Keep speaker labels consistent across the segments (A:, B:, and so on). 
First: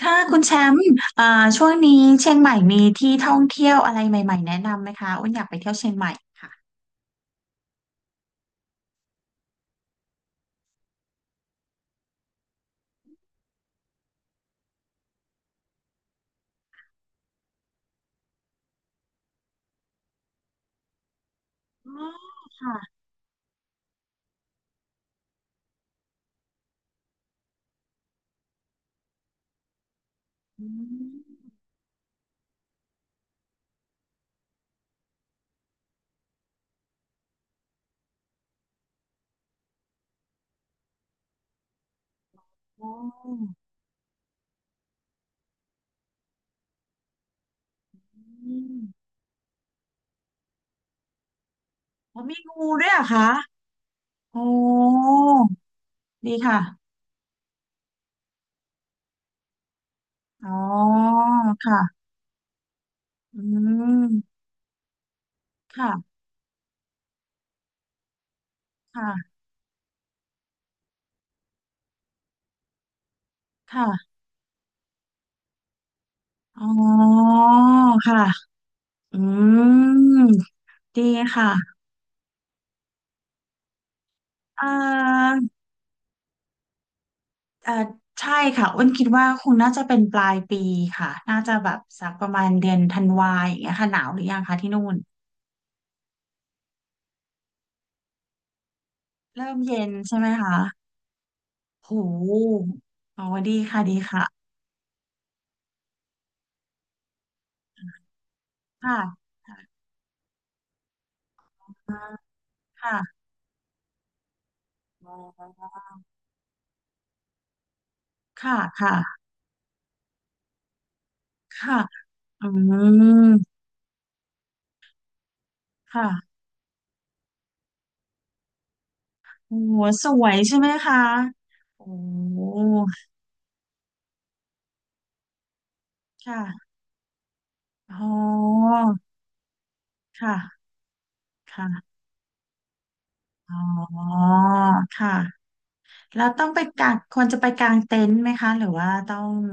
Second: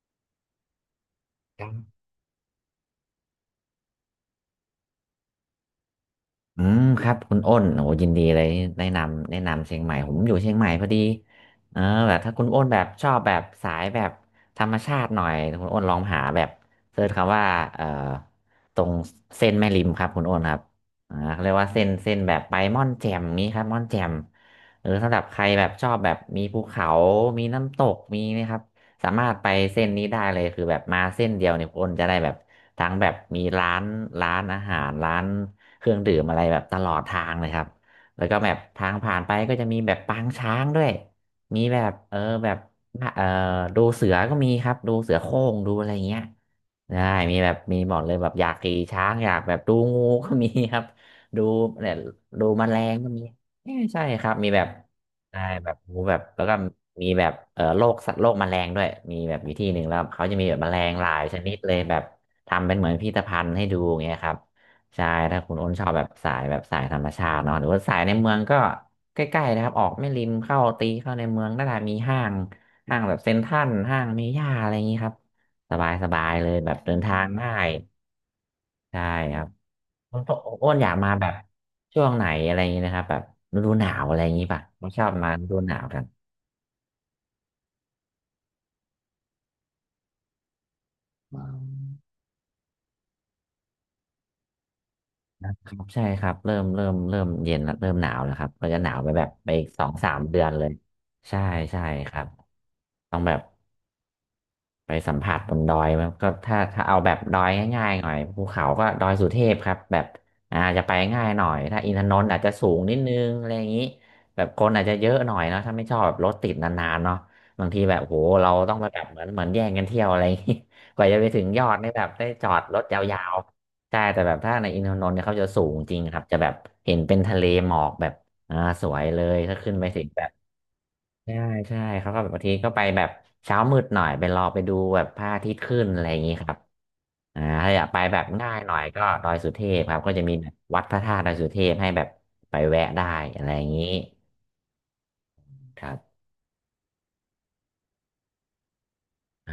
A: ค่ะคุณแชมป์อ่า
B: ค
A: ช่
B: รั
A: วง
B: บ
A: นี้เชียงใหม่มีที่ท่องเที่ยวอะไรใหม่ๆแนะนำไหมคะอ้นอยากไปเที่ยวเชียงใหม่ค่ะ
B: อืมครับคุณอ้นโอ้ยินดีเลยแนะนำเชียงใหม่ผมอยู่เชียงใหม่พอดีเออแบบถ้าคุณอ้นแบบชอบแบบสายแบบธรรมชาติหน่อยคุณอ้นลองหาแบบเสิร์ชคำว่าเอ่อตรงเส้นแม่ริมครับคุณอ้นครับเขาเรียกว่าเส้นแบบไปม่อนแจ่มนี้ครับม่อนแจ่มสำหรับใครแบบชอบแบบมีภูเขามีน้ำตกมีนะครับสามารถไปเส้นนี้ได้เลยคือแบบมาเส้นเดียวเนี่ยคุณอ้นจะได้แบบทั้งแบบมีร้านอาหารร้าน เครื่องดื่มอะไรแบบตลอดทางเลยครับแล้วก็แบบทางผ่านไปก็จะมีแบบปางช้างด้วยมีแบบแบบเออดูเสือก็มีครับดูเสือโคร่งดูอะไรเงี้ยได้มีแบบมีหมดเลยแบบอยากขี่ช้างอยากแบบดูงูก็มีครับ ดูเนี่ย
A: อ๋อมี
B: ดูแม
A: งู
B: ล
A: ด้วย
B: ง
A: เหรอะ
B: ก็มี
A: คะ
B: เอ้ยใช่ครับ
A: โอ้
B: มีแบบได้แบบงูแบบ
A: ดี
B: แล้วก็
A: ค่ะ
B: มีแบบโรคสัตว์โรคแมลงด้วยมีแบบอยู่ที่หนึ่งแล้วเขาจะมี
A: อ๋
B: แบบแมลงห
A: อ
B: ลายชนิดเลยแบ
A: ค่ะ
B: บทำเป็นเหมือนพิพิธภั
A: อื
B: ณฑ์ให้ดูอย่างเงี้ยครับ
A: ม
B: ใช่ถ้าคุณอ้นชอบแบบ
A: ค่ะ
B: สายแบบสายธรรมชาติเนาะหรือว่าสายในเมืองก็ใก
A: ค่ะ
B: ล้ๆนะครับออกไม่ริมเข้าตีเข้าในเมืองน่าจะมีห้างแบบเซ็นทรัลห้าง
A: ค่ะ
B: เมย่าอะไรอย่างนี้ครับสบายๆเลย
A: อ๋
B: แบบเดินืทาง
A: อ
B: ง่าย
A: ค่ะ
B: ใช่
A: อื
B: ครับคุณ
A: ม
B: อ้นอยาก
A: ดี
B: มาแบบ
A: ค่ะ
B: ช่วงไหนอะไรอย่างนี้นะครับแบบฤดูหนาวอะไรอย่างนี้ป่ะ
A: เอ่
B: ผมชอบมา
A: อ
B: ฤดูหนาวกัน
A: เอ่อใช่ค่ะอ้นคิดว่าคงน่าจะเป็นปลายปีค่ะ
B: อ
A: น่าจะแบบสั
B: อ
A: กประมาณเดือนธันวาอย่างเงี้ยค่ะหนาวหรือยังคะที่นู่น
B: ครับใช่ครับเริ่มเย็นละเริ่มหนาวแล้วครับก็จะหนาวไปแบบไป
A: เริ่ม
B: อีกส
A: เย็
B: อ
A: น
B: งสา
A: ใช่
B: ม
A: ไหม
B: เดือน
A: คะ
B: เลยใช่ใช่
A: โ
B: ครับ
A: ห
B: ต้อง
A: อ๋อ
B: แบบ
A: ดีค่ะดีค่ะ
B: ไปสัมผัสบนดอยมันก็ถ้าเอาแบบดอยง่ายๆหน่อยภูเขาก็ดอยสุ
A: ค่ะ
B: เทพครับแบบจะไปง่ายหน่อยถ้าอิน
A: อ่า
B: ทนนท์อาจจะสูงนิดนึ
A: ค่ะ
B: งอะไรอย่างนี้แบบคนอาจจะเยอะหน่อยเนอะถ้าไม่ชอบแบบรถติดนานๆเนาะบางทีแบบโหเรา
A: ค่ะ
B: ต้องไป
A: ค่ะ
B: แบบเหมือนแย่งกันเที่ยวอะไรอย่างนี้ กว่าจะไปถึงยอด
A: ค่ะ
B: เนี่ยแบบได้
A: อื
B: จอดรถยา
A: ม
B: วๆใช่แต่แบบถ้าในอินทนนท์เนี่ยเขาจะสูงจริง
A: ค่ะ
B: ครับจะแบบเห็นเป็นทะเลหมอกแบบอ่าสวยเลยถ้า
A: โอ้
B: ขึ้น
A: โห
B: ไปถึ
A: ส
B: งแบ
A: ว
B: บ
A: ยใช่ไหมคะ
B: ใช่ใช่
A: โอ้
B: เขาก็แบบ
A: โ
B: บางทีก็ไปแบ
A: ห
B: บเช้ามืดหน่อยไปรอไปดูแบบพระอาทิตย์ขึ้นอะไรอย่างนี้ครับ
A: ค่ะ
B: ถ้าอยากไป
A: อ๋อ
B: แบบง่ายหน่อยก็ดอยสุเทพครับก็
A: ค
B: จะมีแบบ
A: ่ะ
B: วัดพระธาตุดอยสุเทพให้
A: ค่ะ
B: แบบไปแวะได้อะไร
A: อ๋
B: อย่างนี้
A: อค่ะ
B: ครับ
A: แล้วต้องไปกางควรจะไปกางเต็นท์ไหมคะหรือว่าต้อง
B: อ่า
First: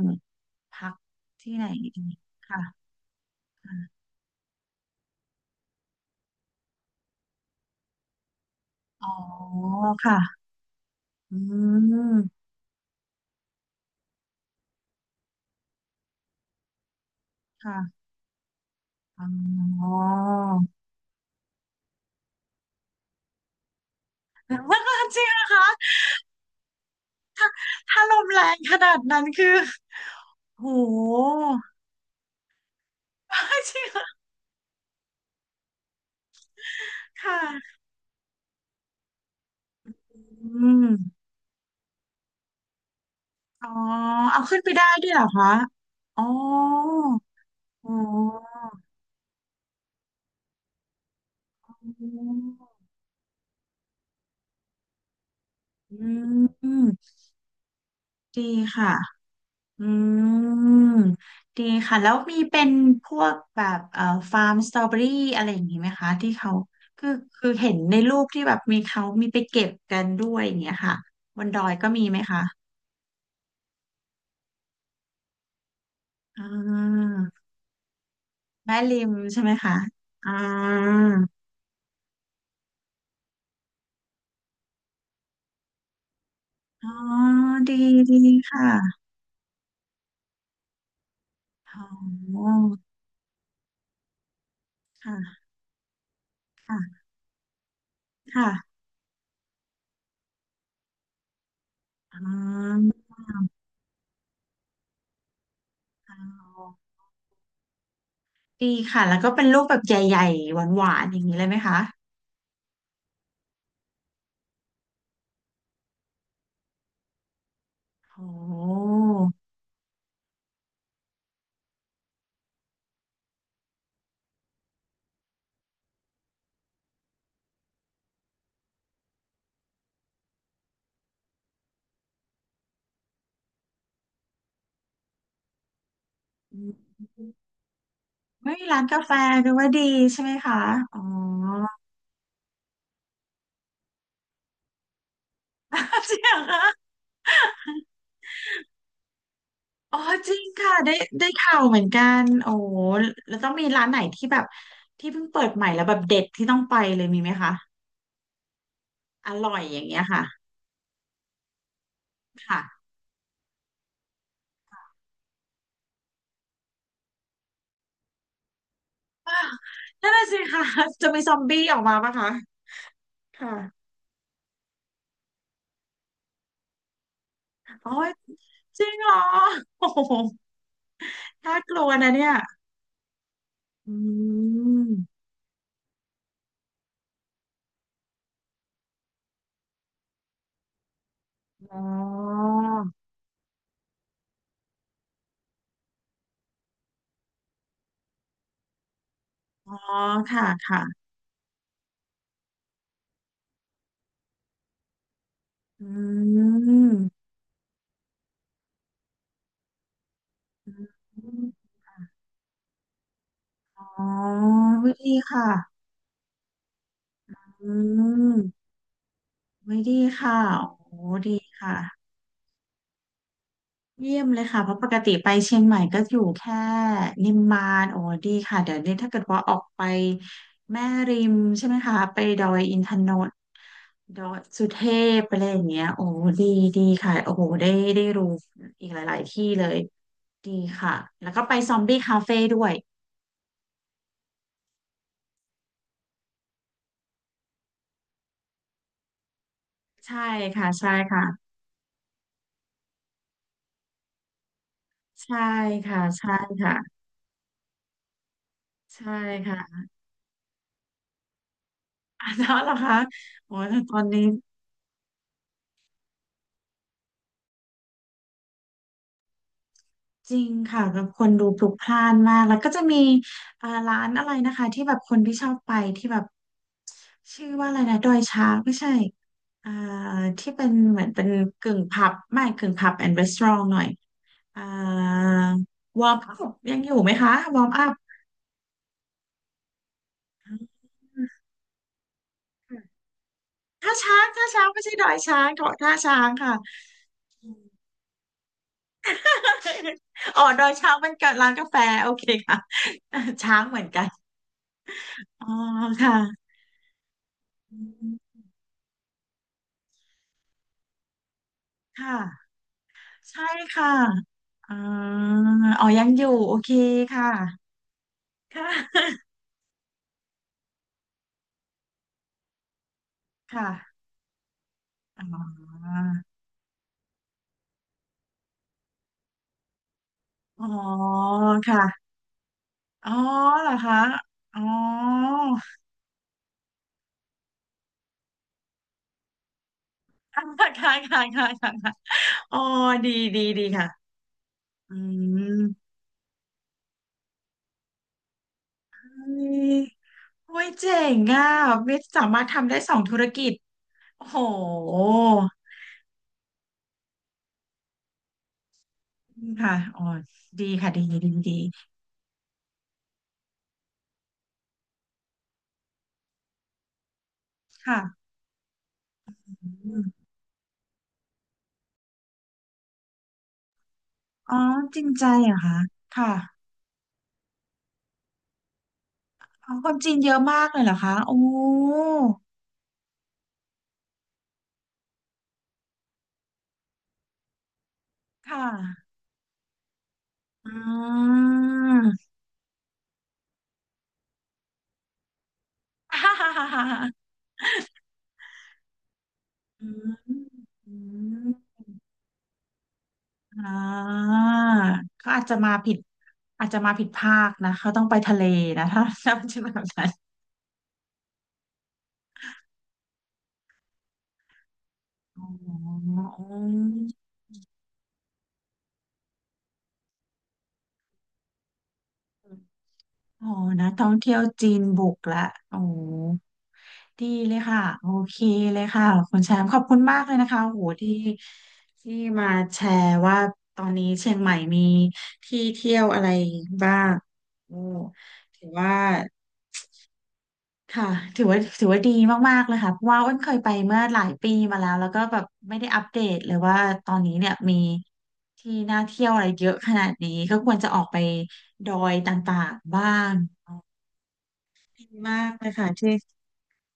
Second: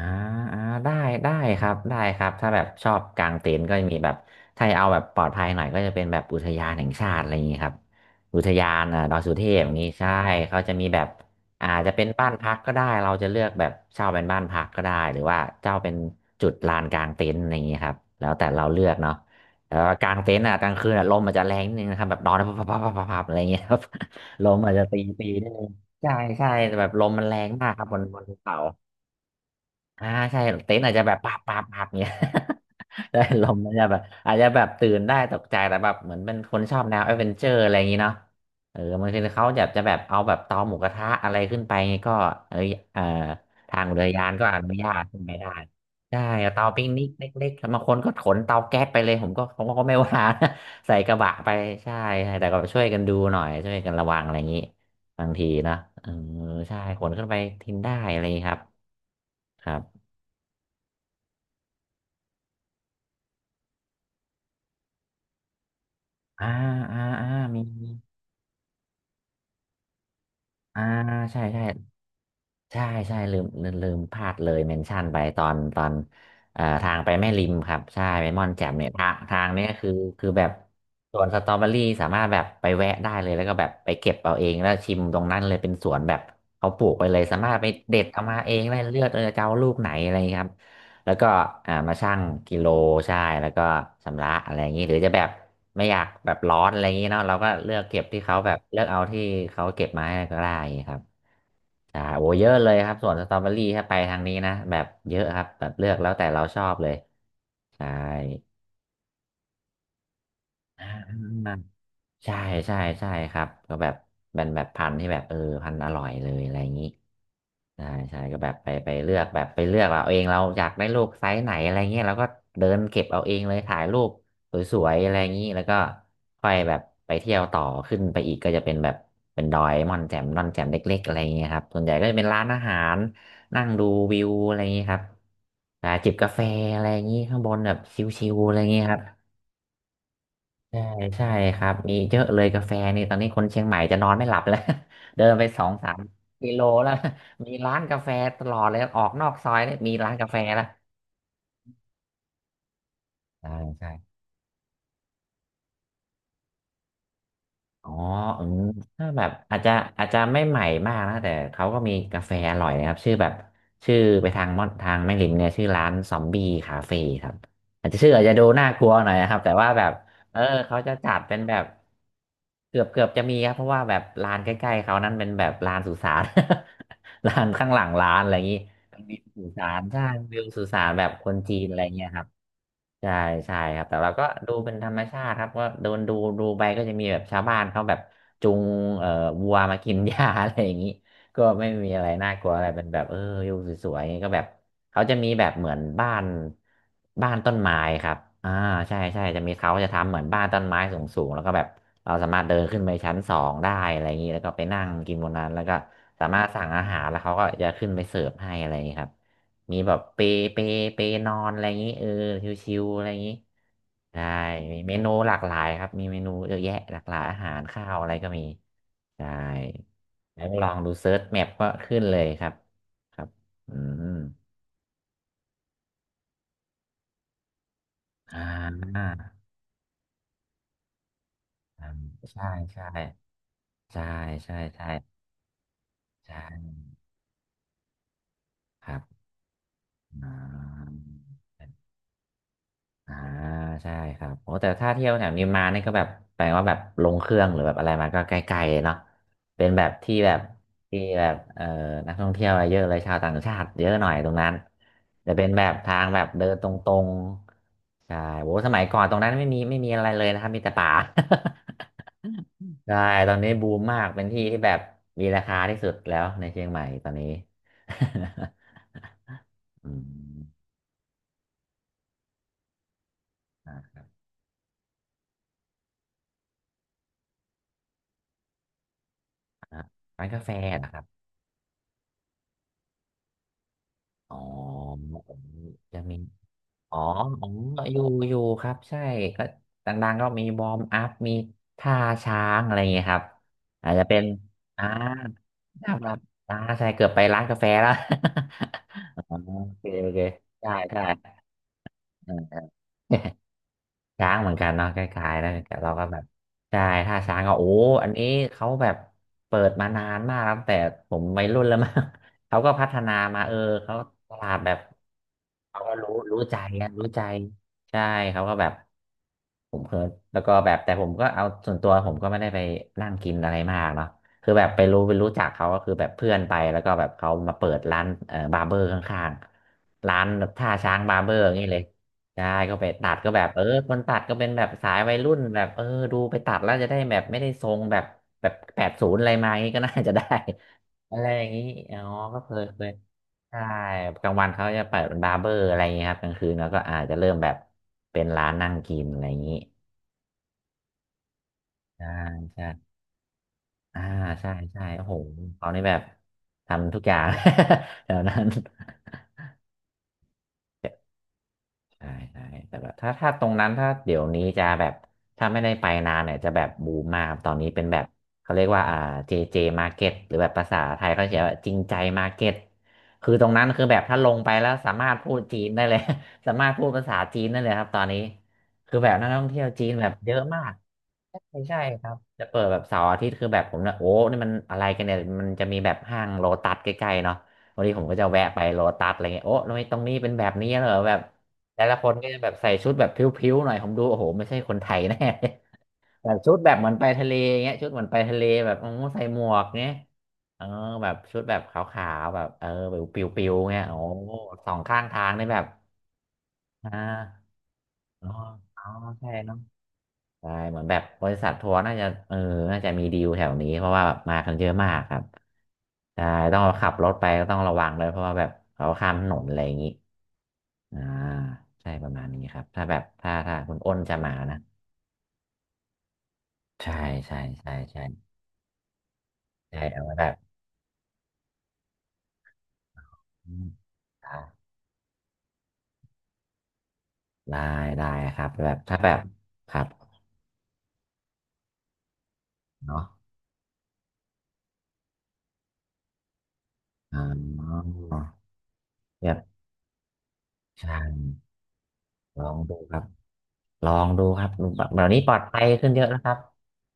B: อ่า
A: พั
B: ได้
A: ก
B: ได้
A: ที่
B: ค
A: ไหน
B: รับได้
A: ดี
B: ครับถ้าแบบช
A: ค่ะ
B: อบกางเต็นท์ก็จะมีแบบถ้าจะเอาแบบปลอดภัยหน่อยก็จะเป็นแบบอุทยานแห่งชาติอะไรอย่างนี้ครับอุทยาน
A: อ๋อ
B: ดอยสุเทพอย่างนี้ใช่
A: ค่ะ
B: เขาจะมีแบบ
A: อื
B: อาจจะเป็นบ้าน
A: ม
B: พักก็ได้เราจะเลือกแบบเช่าเป็นบ้านพักก็ได้หรือว่าเช่าเป็นจุดลานกางเต็นท์อะไรอย่างนี้ครับ
A: ค่ะ
B: แล้วแต่เราเลือกเนาะ
A: อ๋
B: แต่
A: อ
B: ว่ากางเต็นท์อ่ะกลางคืนอ่ะลมมันจะแรงนิดนึงนะครับแบบนอนพับพับพับพับพับอะไรอย่างเงี้ยครับ ลมอาจ
A: มัน
B: จะ
A: ก็
B: ตี
A: จ
B: ตี
A: ริง
B: นิ
A: นะ
B: ดนึ
A: คะ
B: งใช่ใช่แต่แบบลมมันแรงมากครับบน
A: ถ้าลม
B: ภู
A: แร
B: เขา
A: งขนาดนั้นคือ
B: อ่าใช่
A: โห
B: เต็นท์อาจจะแบบปาบปาบปาบเนี้ย ได้ ลม
A: จ
B: อาจ
A: ริ
B: จะ
A: ง
B: แบ
A: เหร
B: บ
A: อ
B: อาจจะแบบตื่นได้ตกใจแต่แบบเหมือนเป็นคนชอบแนวแอดเว
A: ค
B: นเจอร์อะไร
A: ่ะ
B: อย่างนี้เนาะเออบางทีเขาจะแบบเอาแบบเตา
A: อื
B: หมู
A: ม
B: กระทะอะไรขึ้นไปก็เอยเอ่อ
A: อ๋อ
B: ทางเรือยาน
A: เอา
B: ก็อ
A: ขึ้นไป
B: นุ
A: ได้
B: ญาต
A: ด้วย
B: ขึ้
A: เหร
B: น
A: อ
B: ไป
A: คะ
B: ได้ใช่
A: อ๋อ
B: เอาเตาปิงนิกเล็กๆบาง
A: อ๋
B: คน
A: อ
B: ก็ขนเตาแก๊สไปเลยผมก็ไม่ว่านะ ใส่กระบะไปใช่
A: อื
B: ใช่
A: ม
B: แต่ก็ช่วยกันดูหน่อยช่วยกันระวังอะไรอย่างนี้บางทีนะ
A: อ
B: เออ
A: ื
B: ใช่ขน
A: ม
B: ขึ้นไปทิ้งได้อะไรอย่าง
A: ดี
B: นี้ครับ
A: ค่ะ
B: ครับ
A: อืมดีค่ะ แล้วมีเป็นพวกแบบฟาร์มสตรอเบอรี่อะไรอย่างนี้ไหมคะที่
B: อ่า
A: เขา
B: อ่า
A: คือ
B: อ่า
A: คือ
B: มี
A: เห็นในรูปที่แบบมีเขามีไปเก็บกันด้วยอย่างเงี้ย
B: อ่า
A: ค่ะ
B: ใช่
A: บนด
B: ใช่
A: อยก็มีไหมคะ
B: ใช่ใช่ลืมพลาดเลยเมนชั่นไปตอน
A: อ่
B: ทางไป
A: า
B: แม่ริมครับใช่ไปม่อนแจ่ม
A: แม่
B: เนี่ย
A: ริ
B: ทา
A: ม
B: งทา
A: ใช่
B: ง
A: ไหม
B: เนี้ย
A: คะ
B: คือ
A: อ่า
B: แบบสวนสตรอเบอรี่สามารถแบบไปแวะได้เลยแล้วก็แบบไปเก็บเอาเองแล้วชิมตรงนั้นเลยเป็นสวนแบบเขาปลู
A: อ๋อ
B: กไปเลยสามารถไป
A: ดี
B: เด็ด
A: ดี
B: เอามาเอง
A: ค่ะ
B: ได้เลือกเออจะเอาลูกไหนอะไรอย่างเงี้ยครับแล้วก็มาชั่ง
A: อ๋
B: กิโล
A: อ
B: ใช่แล้วก็ชำระอะไรอย่างนี้หรือจะ
A: ค่ะ
B: แบบไม่อยากแบบร้อนอะไรอย่าง
A: ค่ะ
B: นี้เนาะเราก็เลือกเก็บที่เขาแบบ
A: ค่ะ
B: เลือกเอาที่เขาเก็บมาให้ก็ได้ครับ
A: อ๋
B: โอ้เยอะเลยค
A: อ
B: รับส่วนสตรอเบอรี่ถ้าไปทางนี้นะแบบเยอะครับแบบเลือกแล้ว
A: อ๋อ
B: แต่เราชอบเลยใช่
A: ดีค่ะแล้วก็เป็นรูปแบบใหญ่ๆห
B: อ่า
A: วานๆอย่างนี้เลยไหมคะ
B: ใช่ใช่ใช่ครับก็แบบเป็นแบบพันธุ์ที่แบบพันธุ์อร่อยเลยอะไรอย่างนี้ใช่
A: โอ
B: ใช่ก็แบบไป
A: ้
B: เลือกแบบไปเลือกเอาเองเราอยากได้ลูกไซส์ไหนอะไรเงี้ยเราก็เดินเก็บเอาเองเลยถ่ายรูปสวยๆอะไรอย่างนี้แล้วก็ค่อยแบบไปเที่ยวต่อขึ้นไปอีกก็จะเป็นแบบเป็นดอยม่อนแจ่มม่อนแจ่มเล็กๆอะไรอย่างเงี้ยครับส่วนใหญ่ก็จะเป็นร้านอาหารนั่งดูวิวอะไรอย่างนี้ครับจิบกาแฟ
A: อื
B: อะไรอ
A: ม
B: ย่างนี้ข้างบนแบบชิวๆอะ
A: เฮ้
B: ไร
A: ย
B: อย่างนี้
A: ร้าน
B: ครั
A: กา
B: บ
A: แฟดูว่าดีใช่ไหมคะ
B: ใช่
A: อ๋อ
B: ใช่ครับมีเยอะเลยกาแฟนี่ตอนนี้คนเชียงใหม่จะนอนไม่หลับแล้ว เดินไปสองสาม
A: จริงเหรอ
B: กิโล
A: คะ
B: แล้ว มีร้านกาแฟตลอดเลยออกนอกซอยเนี่ยมี
A: อ๋อ
B: ร้านกา
A: จ
B: แฟ
A: ริง
B: แล้ว
A: ค่ะได้ได้ข่าวเหมือนกันโอ้แล้วต้
B: ใช่
A: องมีร้า
B: ใช่
A: นไหนที่แบบที่เพิ่งเปิดใหม่แล้วแบบเด็ดที่ต้องไปเลยมีไหมคะ
B: อ๋อเอมถ้าแบบ
A: อร่อ
B: อาจ
A: ย
B: จะ
A: อย่างเงี้ย
B: อาจจะ
A: ค่ะ
B: ไม่ใหม่มากนะแต่เขาก็มีกาแฟอร่อยนะ
A: ค่ะ
B: ครับชื่อแบบชื่อไปทางม่อนทางแม่ริมเนี่ยชื่อร้านซอมบี้คาเฟ่ครับอาจจะชื่ออาจจะดูน่ากลัวหน่อยนะค
A: อ้า
B: รับ
A: ว
B: แต่ว่าแบบ
A: นั่นน่ะ
B: เอ
A: สิ
B: อ
A: ค่ะ
B: เขาจะ
A: จะ
B: จัด
A: มีซ
B: เป็
A: อ
B: น
A: ม
B: แบ
A: บี้
B: บ
A: ออกมาปะคะ
B: เกือบจะมีครั
A: ค่ะ
B: บเพราะว่าแบบร้านใกล้ๆเขานั้นเป็นแบบร้านสุสาน ร้านข้างหลัง
A: โอ้
B: ร้า
A: ย
B: นอะไรอย่างนี้
A: จริงเหร
B: มี
A: อ
B: สุสาน
A: โอ้
B: ใช่
A: โห
B: วิวสุสานแบบคน
A: น่า
B: จีน
A: ก
B: อะไร
A: ลัว
B: เงี้ย
A: นะ
B: ค
A: เนี่
B: รับ
A: ย
B: ใช่ใช่ครับ
A: อื
B: แต่ว่าก็ดูเป็นธร
A: ม
B: รมชาติครับก็โดนดูดูไปก็จะมีแบบชาวบ้านเขาแบบจูงเอ่อวัวมากินหญ้า อะไรอย่างนี้ก็ไม่
A: อ๋อ
B: มีอะไรน่ากลัวอะไรเป็นแบบอยู่สวยๆก็แบบเขาจะมีแบบเหมือนบ้านต้นไม้ครับอ่าใช่ใช่จะมีเขา
A: อ๋อ
B: จะทำเหมือนบ้า
A: ค่ะ
B: นต้นไม้
A: ค่ะ
B: สูงๆแล้วก็แบบเราสามารถเดินขึ้นไปชั้นสองได้อะไรอย่างนี้แล้วก็ไปนั่งกินบนนั้นแล้วก็
A: อื
B: สามารถสั่งอาหารแล้ว
A: ม
B: เขาก็จะขึ้นไปเสิร์ฟให้อะไรอย่างนี้ครับ มีแบบเปเปนอนอะไรอย่างนี้ชิวๆอะไรอย่างนี้
A: อ๋อ
B: ได้มี
A: ไม่
B: เมนู
A: ดี
B: หลาก
A: ค่ะ
B: หลายครับมีเมนูเยอะแยะหลากหลายอาหาร
A: อื
B: ข้าวอะไรก็
A: ม
B: มีได้
A: ไม่ดีค่ะ
B: แล้วลอง
A: โอ้
B: ดูเซิร์ช
A: ดี
B: แมปก็
A: ค่ะ
B: ขึ้นเลยครับครับอืม
A: เยี่ยมเลยค่ะเพราะปกติไปเชียงใหม่ก็อยู่แค่นิมมานโอ้ดี
B: อ่
A: ค่ะเดี๋ยวนี้
B: า
A: ถ้าเกิดว่าออกไปแม่ริมใช่ไหม
B: อื
A: คะ
B: ม
A: ไปด
B: ใช่
A: อยอิน
B: ใช่
A: ทนนท์
B: ใช่
A: ดอย
B: ใช่
A: สุเท
B: ใช่
A: พอะไรอย่างเงี้ยโอ้
B: ใช่
A: ดีดีค่ะโอ้โหได้ได้รู้อี
B: ค
A: ก
B: รั
A: ห
B: บ
A: ลายๆที่เลย
B: อ่
A: ดี
B: า
A: ค่ะแล้วก็ไปซอมบี้คาเฟ่ด้วย
B: อ่าใช่ครับโอ้แต่ถ้าเที่ยวแถวนี้มานี่ก็แบบแปลว่าแบบลงเครื่องหรือแบบอะไรมาก็ใกล้ๆเนาะเป็นแบบที่
A: ใช่
B: แบบ
A: ค่ะใช่
B: ที่
A: ค่ะ
B: แบบนักท่องเที่ยวเยอะเลยชาวต่างชาติเยอะหน่อยตรงนั้นจะ
A: ใช่
B: เป็นแบบทา
A: ค่ะ
B: งแบบ
A: ใช่
B: เดินตร
A: ค่ะ
B: งๆใช่โอ้สมัยก่อน
A: ใช่
B: ตรงนั้นไม่มี
A: ค่ะ
B: ไม่มีอะไรเลยนะครับมีแต่ป่า
A: อ้าวแล้วเหรอ คะ
B: ใช่ตอนนี้
A: โอ้ย
B: บูม
A: ตอ
B: มา
A: น
B: กเป็
A: นี้
B: นที่ที่แบบมีราคาที่สุดแล้วในเชียงใหม่ตอนนี้ อื
A: จ
B: ม
A: ริงค่ะแบบคนดูพลุกพล่านมากแล้วก็จะมี
B: อ่
A: ร้า
B: า
A: นอะไรนะคะที่แบบคนที่ชอบไปที่แบบชื่อว่าอะไรนะดอยช้างไม่ใช่อ่า
B: ร้านกาแฟ
A: ที่เป็น
B: นะค
A: เห
B: รั
A: มื
B: บ
A: อนเป็นกึ่งผับไม่กึ่งผับแอนด์รีสอร์ทหน่อย
B: อ๋อ
A: อ่า
B: ผมจะ
A: วอ
B: มี
A: ร์มอัพยังอ
B: อ๋
A: ยู่
B: อ
A: ไหมคะ
B: อ๋อ
A: วอร์มอัพ
B: อยู่ อยู่ครับ ใช่ก็ดังๆก็มีวอร์มอัพ มีท่าช้างอะไรอย่างเงี้ยครับ อา
A: ท่า
B: จจะเป็
A: ช้า
B: น
A: งท่าช้างไม่
B: อ่า
A: ใช่ดอยช้างเกาะ
B: ค
A: ท่า
B: รับครั
A: ช้า
B: บ
A: งค่ะ
B: ใช่ เกือบไปร้านกาแฟแล้ว อ๋อโอเคโอเค
A: อ๋อดอ
B: ใช่
A: ยช้าง
B: ใช
A: เป็นกับ
B: ่
A: ร้านกาแฟโอเคค่ะ ช้างเหมือนกัน
B: ช้างเหมือนกันเนาะคล้ายๆ
A: อ๋อ
B: นะแต่เราก็แบบ
A: ค่ะ
B: ใช่ถ้าช้างก็โอ้อันนี้เขาแบบเปิดมานานมากแล้วตั้งแต่ผมวัยรุ่นแล้วมั้ง
A: ค่ะ
B: เขาก็พัฒนามา
A: ใช่ค่ะ
B: เขาตลาดแบ
A: อ่า
B: บเขา
A: อ๋อ
B: ก็
A: ยั
B: รู้
A: งอยู่
B: รู้
A: โอ
B: ใจ
A: เค
B: นะรู้ใจ
A: ค่ะ
B: ใช่เขาก็
A: ค่
B: แบบ
A: ะ
B: ผมเพิ่แล้วก็แบบแต่ผมก็เอาส่วนตัวผมก็ไม่ได้ไปนั่งกินอะไรมาก
A: ค่ะ
B: เนาะคือแบบไปรู้
A: อ๋
B: จักเขาก็คือ
A: อ
B: แบบเพื่อนไปแล้วก็แบบเขามาเปิดร้านบาร์เบอร์ข้างๆร้านแบบ
A: อ๋อ
B: ท่าช้างบาร์เบอร์อย่างนี้เลย
A: ค่ะ
B: ใช่ก็ไปตั
A: อ๋อ
B: ดก็แบบ
A: เหรอ
B: ค
A: คะ
B: นตัดก็เป็น
A: อ๋อ
B: แบบสายวัยรุ่นแบบดูไปตัดแล้วจะได้แบบไม่ได้ทรงแบบแบบแปดศูนย์อะไรมาอย่างนี้ก็น่าจะได้
A: ค่ะค่ะ
B: อะ
A: ค่ะ
B: ไรอย่า
A: ค่ะ
B: งนี้
A: ค่ะค่ะ
B: อ๋อก็เค
A: อ๋อ
B: ยเคย
A: ดีดี
B: ใช่
A: ดีค่ะ
B: กลางวันเขาจะ
A: อื
B: เปิดเป็นบาร์เบอร์อะไรอ
A: ม
B: ย่างเงี้ยครับกลางคืนแล้วก็อาจจะเริ่มแบบเป็นร้านนั่งกินอะ
A: เฮ้
B: ไรอย่างงี้
A: ยโอ้ยเจ๋งอ่ะวิท
B: ใช่
A: ย์สามารถ
B: ใช่
A: ทำได้สองธุรกิจ
B: อ่า
A: โอ้โห
B: ใช่ใช่โอ้โหเขานี่แบบทำทุกอย่าง แถวนั้น
A: ค่ะอ๋อดีค่ะดีดีดี
B: ใช่ใช่แต่แบบถ้าตรงนั้นถ้าเดี๋ยวนี้จะแบบถ้าไม่ได้ไปนานเนี่ยจะแบบบูมมากครับตอนนี้เป็นแบ
A: ค่ะ
B: บเขาเรียกว่าJJ
A: อื
B: Market
A: ม
B: หรือแบบภาษาไทยเขาเขียนว่าจริงใจ Market คือตรงนั้นคือแบบถ้าลงไป
A: อ๋อ
B: แล้วสา
A: จริ
B: มา
A: ง
B: รถ
A: ใจ
B: พูด
A: เหร
B: จี
A: อ
B: น
A: คะ
B: ได้เลย
A: ค่ะ
B: สามารถพูดภาษาจีนได้เลยครับตอนนี้คือแบบนักท่องเที่ยว
A: อ๋อ
B: จี
A: ค
B: น
A: น
B: แบบ
A: จีน
B: เย
A: เยอะ
B: อะมา
A: มาก
B: ก
A: เลยเหรอคะโอ้
B: ไม่ใช่ครับจะเปิดแบบเสาร์อาทิตย์คือแบบผมนะโอ้นี่มันอะไรกันเนี่ยมันจะมีแบบห้างโลตัสใกล้ๆเนาะวันนี้ผมก็จะแวะ
A: ค่
B: ไปโลตั
A: ะ
B: สอะไรเงี้ยโอ้ทำไมตรงนี้เป็นแบบนี้
A: อ่
B: เหรอแบบ
A: า
B: แต่ละคนก็จะแบบใส่ชุดแบบผิวๆหน่อยผมดูโอ้โหไม่ใช่คนไทยแน่ แบ
A: ฮ่า
B: บ
A: ฮ่า
B: ชุด
A: ฮ่า
B: แบบ
A: ฮ่า
B: เหมือน
A: ฮ่า
B: ไปทะเลเงี้ยชุดเหมือนไปทะเลแบบโอ้ใส่หมวก
A: อื
B: เงี้ย
A: ม
B: เออ
A: อื
B: แบบชุด
A: ม
B: แบบขาวๆแบบเออแบบปิว
A: อ่
B: ๆเงี้ยโอ้
A: า
B: สองข้างทา
A: เขา
B: ง
A: อา
B: นี่
A: จจะ
B: แบบ
A: มาผิด อาจจะ
B: อ่
A: มาผิดภาค
B: า
A: นะ เขาต้องไป
B: อ๋อ
A: ทะเล
B: อ๋อ
A: นะถ้า
B: ใช่
A: ถ้าเป
B: เนาะ
A: ็นแบบนั้น
B: ใช่เหมือนแบบบริษัททัวร์น่าจะเออน่าจะมีดีลแถวนี้เพราะว่าแบบมากันเยอะมากครับ
A: อ๋อ
B: ใช่ต้องขับรถไปก็ต้องระวังเลยเพราะว่าแบบเขาข้ามถนนอะไรอย่างนี้อ่าใช่ประมาณนี้ครับถ้าแบบถ้า
A: อ๋อ
B: ถ้าคุณ
A: นะ
B: อ้น
A: ท่อ
B: จะ
A: ง
B: มา
A: เที่ยว
B: นะ
A: จีนบุกละโอ้
B: ใช่
A: ดี
B: ใช่
A: เลย
B: ใช่
A: ค่ะ
B: ใช่
A: โอเคเลยค่ะคุณแชมป์ข
B: ใช่
A: อบคุณ
B: เอาไว้
A: มา
B: แบ
A: กเล
B: บ
A: ยนะคะโอ้โหที่ที่มาแชร์ว่า
B: อืม
A: ตอนนี้
B: ไ
A: เชียงใหม่มีที่เที่ยวอะไรบ้าง
B: ด้
A: โอ้
B: ได้ครับ
A: ถื
B: แบ
A: อ
B: บ
A: ว่า
B: ถ้าแบบครับ
A: ค่ะถือว่าถือว่าดีมากๆเลยค่ะเพ
B: เนาะ
A: ราะว่าอ้นเคยไปเมื่อหลายปีมาแล้วแล้วก็แบบไม่ได้อัปเดตเลยว่าตอ
B: อ๋
A: นนี้เนี่ยมี
B: อ
A: ที่น่าเที่ยว
B: แบ
A: อะไร
B: บ
A: เยอะขนาดนี้ก็ควรจะ
B: ใช่
A: ออกไปดอยต
B: ลอ
A: ่า
B: ง
A: ง
B: ดูค
A: ๆ
B: รับ
A: บ้าง
B: ลองดูครับดูแบบเดี๋
A: ดี
B: ยวนี้ปลอด
A: มาก
B: ภัย
A: เลยค่ะ
B: ขึ้นเยอะ
A: ที่
B: แล้วครับ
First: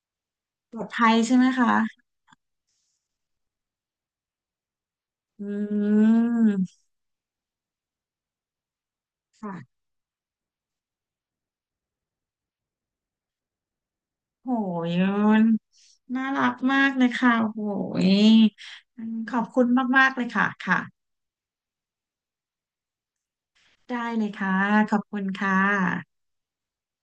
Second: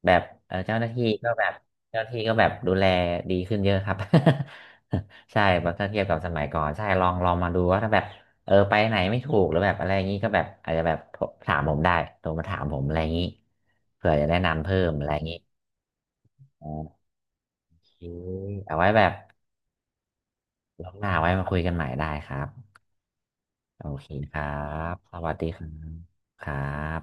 B: แบบ
A: ป
B: เจ้า
A: ล
B: ห
A: อด
B: น้าที่
A: ภัย
B: ก็
A: ใช่
B: แบ
A: ไหม
B: บ
A: คะ
B: เจ้าหน้าที่ก็แบบดูแลดีขึ้นเยอะครับ ใช่
A: อื
B: แบบถ้าเทียบกับสมัยก่อน
A: ม
B: ใช่ลองมาดูว่าถ้าแบบเออไปไหนไม่ถูกหรือแบบ
A: ค่ะ
B: อะไรอย่างนี้ก็แบบอาจจะแบบถามผมได้โทรมาถามผมอะไรอย่างนี้เผื่อจะแนะ
A: โห
B: นำเพิ่ม
A: ย
B: อะไรอย่างนี้
A: นน่ารัก
B: โอ
A: มากเลยค่ะโห
B: เค
A: ย
B: เอาไว้แบบ
A: ขอบคุณมากๆเลยค่ะค่ะ
B: รอบหน้าไว้มาคุยกันใหม่ได้ครับโอ
A: ได้
B: เค
A: เลย
B: ครั
A: ค่ะ ข
B: บ
A: อบ
B: ส
A: คุณ
B: วัสดี
A: ค่ะ
B: ครับครับ